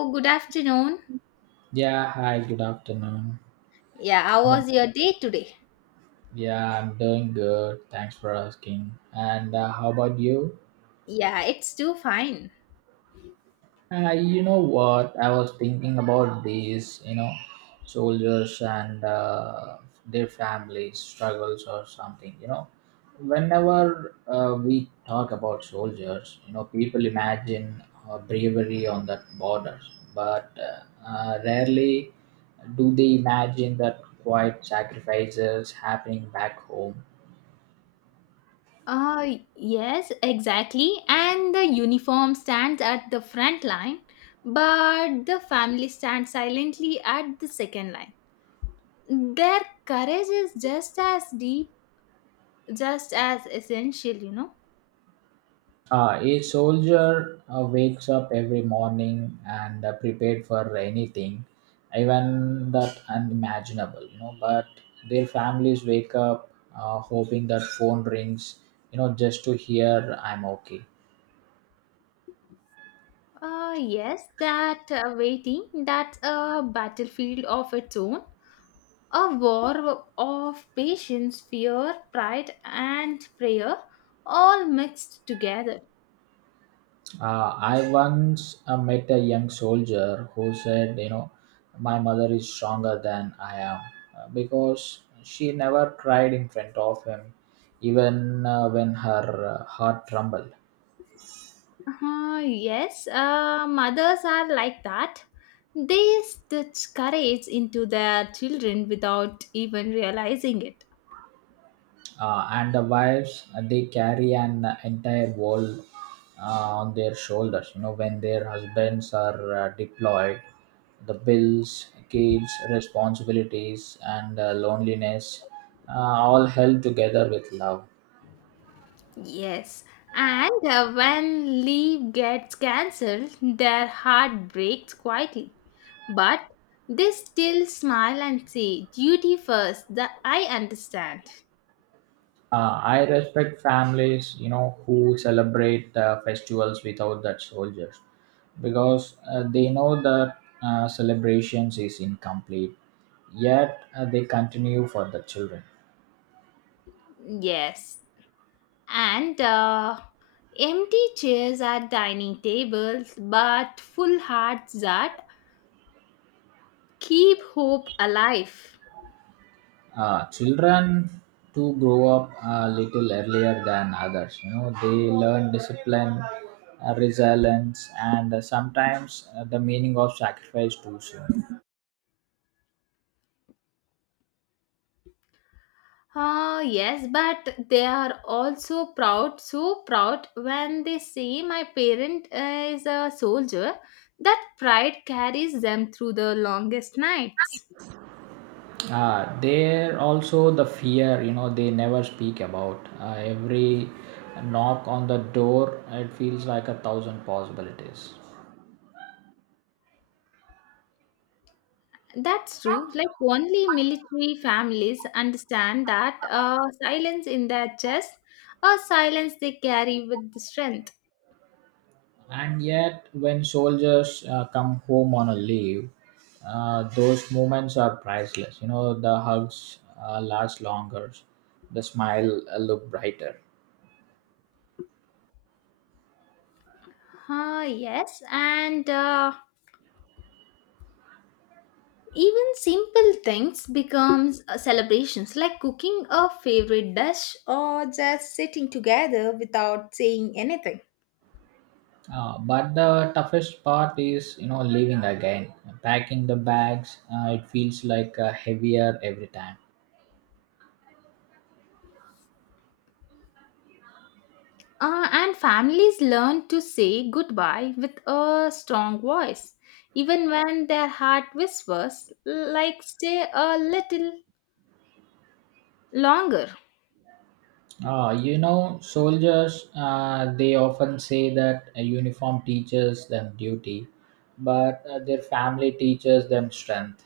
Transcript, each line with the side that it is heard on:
left: Oh, good afternoon.
right: Yeah, hi, good afternoon.
left: Yeah, how was your day today?
right: Yeah, I'm doing good. Thanks for asking. And how about you?
left: Yeah, it's too fine.
right: You know what? I was thinking about these soldiers and their families' struggles or something. Whenever we talk about soldiers, people imagine bravery on that borders, but rarely do they imagine that quiet sacrifices happening back home.
left: Yes, exactly. And the uniform stands at the front line, but the family stands silently at the second line. Their courage is just as deep, just as essential, you know.
right: A soldier wakes up every morning and prepared for anything, even that unimaginable. But their families wake up hoping that phone rings, just to hear I'm okay.
left: Yes, that waiting, that's a battlefield of its own. A war of patience, fear, pride, and prayer, all mixed together.
right: I once met a young soldier who said, my mother is stronger than I am because she never cried in front of him, even when her heart trembled.
left: Yes, mothers are like that. They stitch courage into their children without even realizing it.
right: And the wives they carry an entire world on their shoulders when their husbands are deployed: the bills, kids, responsibilities and loneliness, uh, all held together with love.
left: Yes, and when leave gets cancelled, their heart breaks quietly. But they still smile and say, duty first, that I understand.
right: I respect families who celebrate festivals without that soldiers because they know that celebrations is incomplete, yet they continue for the children.
left: Yes, and empty chairs at dining tables, but full hearts that keep hope alive.
right: Children to grow up a little earlier than others they learn discipline, resilience and sometimes the meaning of sacrifice too soon.
left: Ah, yes, but they are also proud, so proud when they see my parent is a soldier. That pride carries them through the longest nights.
right: There also the fear they never speak about, every knock on the door it feels like a thousand possibilities.
left: That's true. Like only military families understand that silence in their chest, a silence they carry with the strength.
right: And yet, when soldiers come home on a leave, those moments are priceless. You know, the hugs last longer, the smile look brighter.
left: Yes, and even simple things becomes celebrations like cooking a favorite dish or just sitting together without saying anything.
right: But the toughest part is leaving again. Packing the bags, it feels like heavier every time.
left: And families learn to say goodbye with a strong voice, even when their heart whispers, like stay a little longer.
right: Soldiers they often say that a uniform teaches them duty, but their family teaches them strength.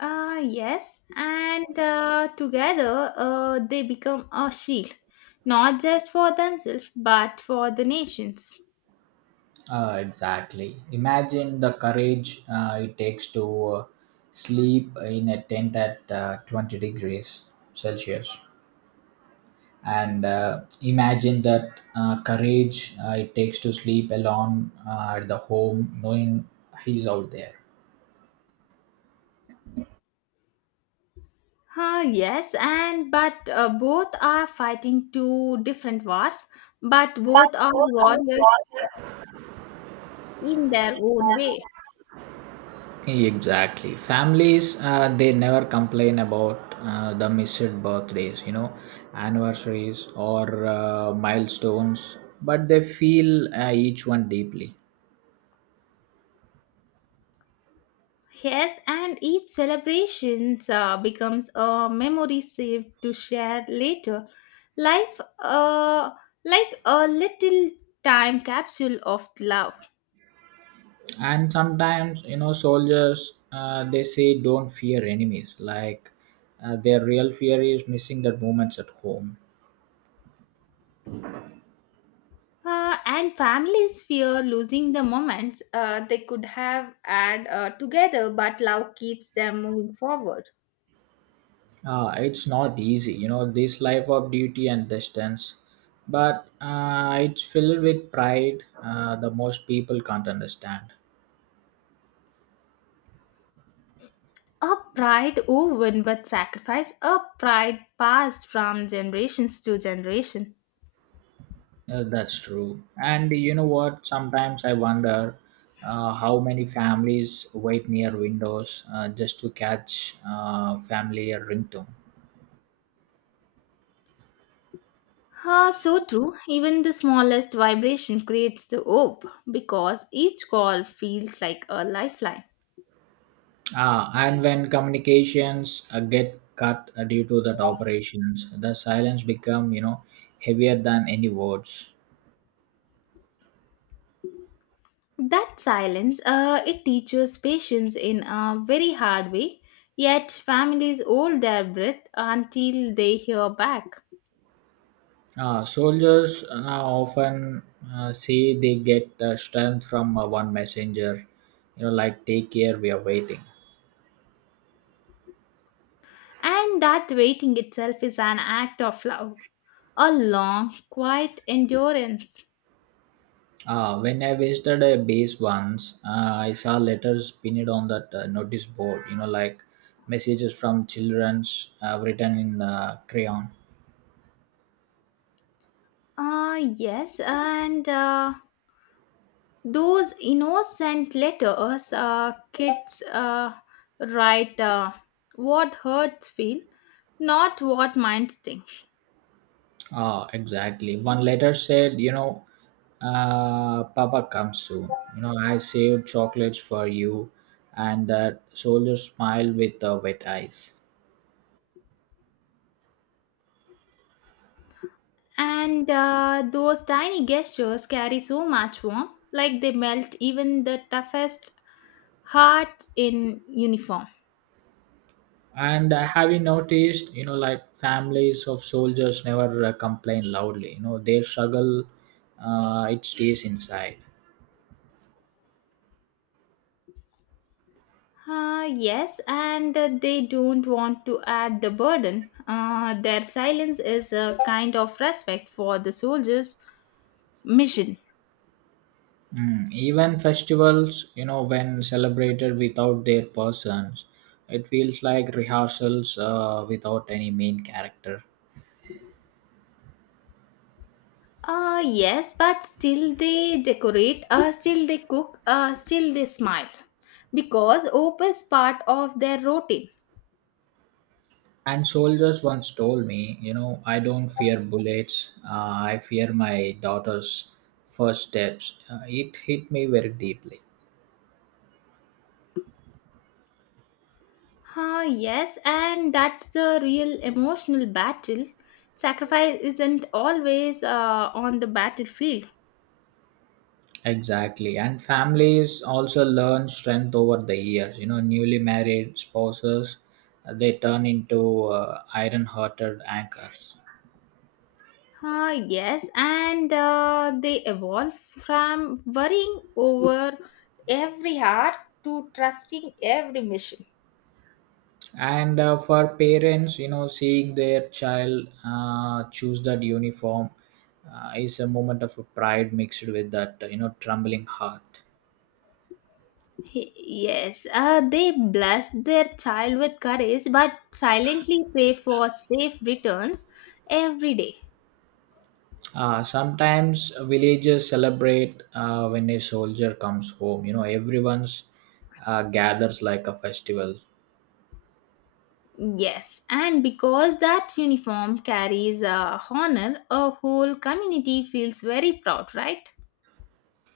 left: Yes, and together they become a shield, not just for themselves but for the nations.
right: Exactly. Imagine the courage it takes to sleep in a tent at 20 degrees Celsius. And imagine that courage it takes to sleep alone at the home knowing he's out there.
left: Yes, and but both are fighting two different wars, but both are warriors in their own way.
right: Exactly. Families, they never complain about the missed birthdays, anniversaries or milestones, but they feel each one deeply.
left: Yes, and each celebration becomes a memory saved to share later. Life, like a little time capsule of love.
right: And sometimes, they say don't fear enemies. Like their real fear is missing that moments at home.
left: And families fear losing the moments they could have had together, but love keeps them moving forward.
right: It's not easy, this life of duty and distance, but it's filled with pride the most people can't understand.
left: A pride woven with sacrifice, a pride passed from generations to generation.
right: That's true. And you know what? Sometimes I wonder how many families wait near windows just to catch family ringtone.
left: Ah, so true. Even the smallest vibration creates the hope because each call feels like a lifeline.
right: Ah, and when communications get cut due to that operations, the silence become heavier than any words.
left: That silence, it teaches patience in a very hard way. Yet families hold their breath until they hear back.
right: Soldiers often say they get strength from one messenger, like take care, we are waiting.
left: And that waiting itself is an act of love, a long, quiet endurance.
right: When I visited a base once, I saw letters pinned on that notice board, like messages from children's written in crayon.
left: Ah, yes, and those innocent letters kids write what hearts feel, not what minds think.
right: Ah, exactly. One letter said, Papa comes soon. You know, I saved chocolates for you. And that soldier smiled with wet eyes.
left: And those tiny gestures carry so much warmth, like they melt even the toughest hearts in uniform.
right: And have you noticed, like families of soldiers never complain loudly. You know, their struggle, it stays inside.
left: Ah, yes, and they don't want to add the burden. Their silence is a kind of respect for the soldiers' mission.
right: Even festivals, you know, when celebrated without their persons, it feels like rehearsals without any main character.
left: Yes, but still they decorate, still they cook, still they smile. Because hope is part of their routine.
right: And soldiers once told me, you know, I don't fear bullets, I fear my daughter's first steps. It hit me very deeply.
left: Ah, yes, and that's the real emotional battle. Sacrifice isn't always on the battlefield.
right: Exactly. And families also learn strength over the years. You know, newly married spouses, they turn into iron hearted anchors.
left: Ah, yes, and they evolve from worrying over every hour to trusting every mission.
right: And for parents seeing their child choose that uniform is a moment of pride mixed with that trembling heart.
left: He- Yes, they bless their child with courage but silently pray for safe returns every day.
right: Sometimes villages celebrate when a soldier comes home everyone's gathers like a festival.
left: Yes, and because that uniform carries a honor, a whole community feels very proud, right?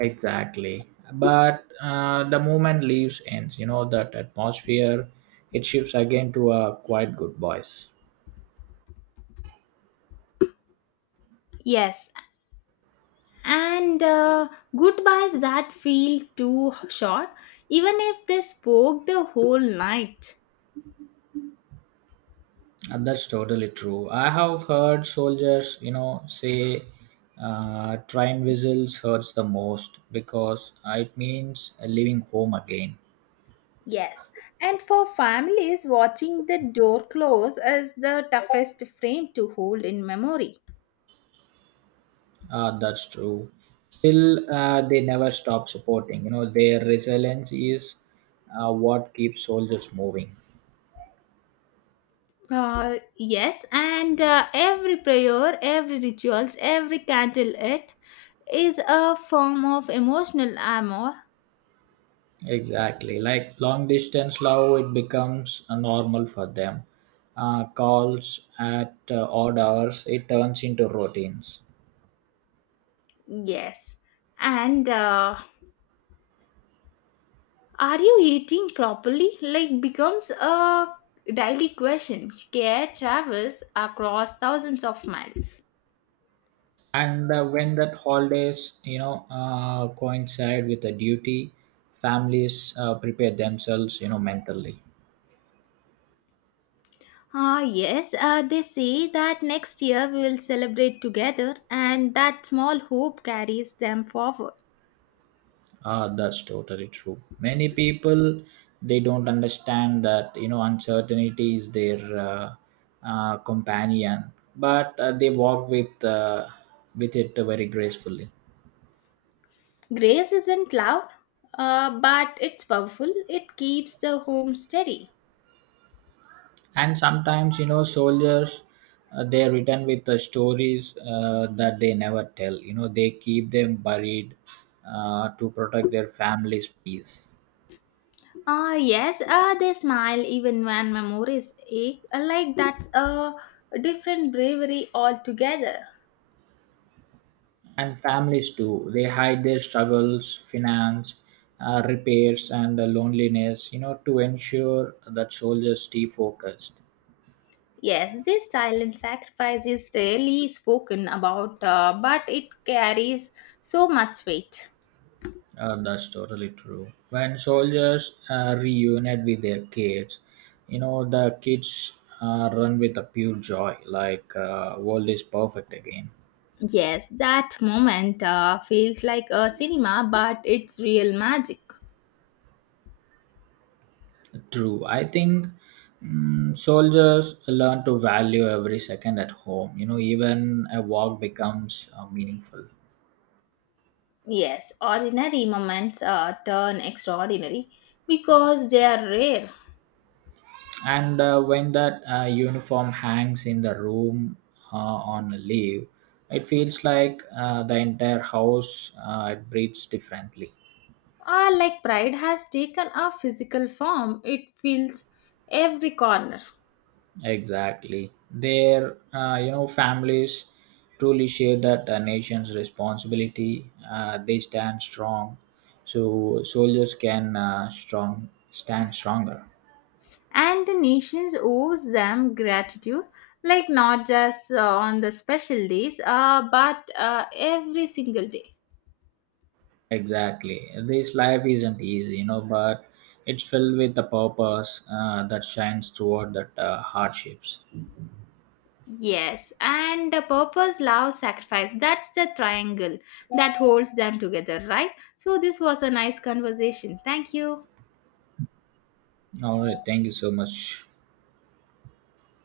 right: Exactly, but the moment leaves ends that atmosphere it shifts again to a quiet good voice.
left: Yes, and goodbyes that feel too short, even if they spoke the whole night.
right: And that's totally true. I have heard soldiers, you know, say train whistles hurts the most because it means leaving home again.
left: Yes, and for families, watching the door close is the toughest frame to hold in memory.
right: That's true. Still, they never stop supporting. You know, their resilience is what keeps soldiers moving.
left: Yes, and every prayer, every rituals, every candle it is a form of emotional armor.
right: Exactly. Like long distance love, it becomes normal for them. Calls at odd hours, it turns into routines.
left: Yes, and are you eating properly? Like becomes a daily question. Care travels across thousands of miles.
right: And when that holidays coincide with a duty, families prepare themselves mentally.
left: Ah, yes, they say that next year we will celebrate together, and that small hope carries them forward.
right: That's totally true. Many people they don't understand that uncertainty is their companion, but they walk with it very gracefully.
left: Grace isn't loud, but it's powerful. It keeps the home steady.
right: And sometimes soldiers they return with the stories that they never tell, they keep them buried to protect their families peace.
left: Ah, yes, they smile even when memories ache. Like that's a different bravery altogether.
right: And families too they hide their struggles: finance, repairs and loneliness, to ensure that soldiers stay focused.
left: Yes, this silent sacrifice is rarely spoken about, but it carries so much weight.
right: That's totally true. When soldiers reunite with their kids, you know, the kids run with a pure joy, like world is perfect again.
left: Yes, that moment feels like a cinema, but it's real magic.
right: True. I think soldiers learn to value every second at home. You know, even a walk becomes meaningful.
left: Yes, ordinary moments turn extraordinary because they are rare.
right: And when that uniform hangs in the room on leave, it feels like the entire house it breathes differently.
left: Ah, like pride has taken a physical form, it fills every corner.
right: Exactly. Their families truly share that nation's responsibility. They stand strong, so soldiers can strong stand stronger.
left: And the nations owes them gratitude, like not just on the special days, but every single day.
right: Exactly. This life isn't easy, you know, but it's filled with a purpose that shines toward that hardships.
left: Yes, and the purpose, love, sacrifice. That's the triangle that holds them together, right? So, this was a nice conversation. Thank you.
right: All right. Thank you so much.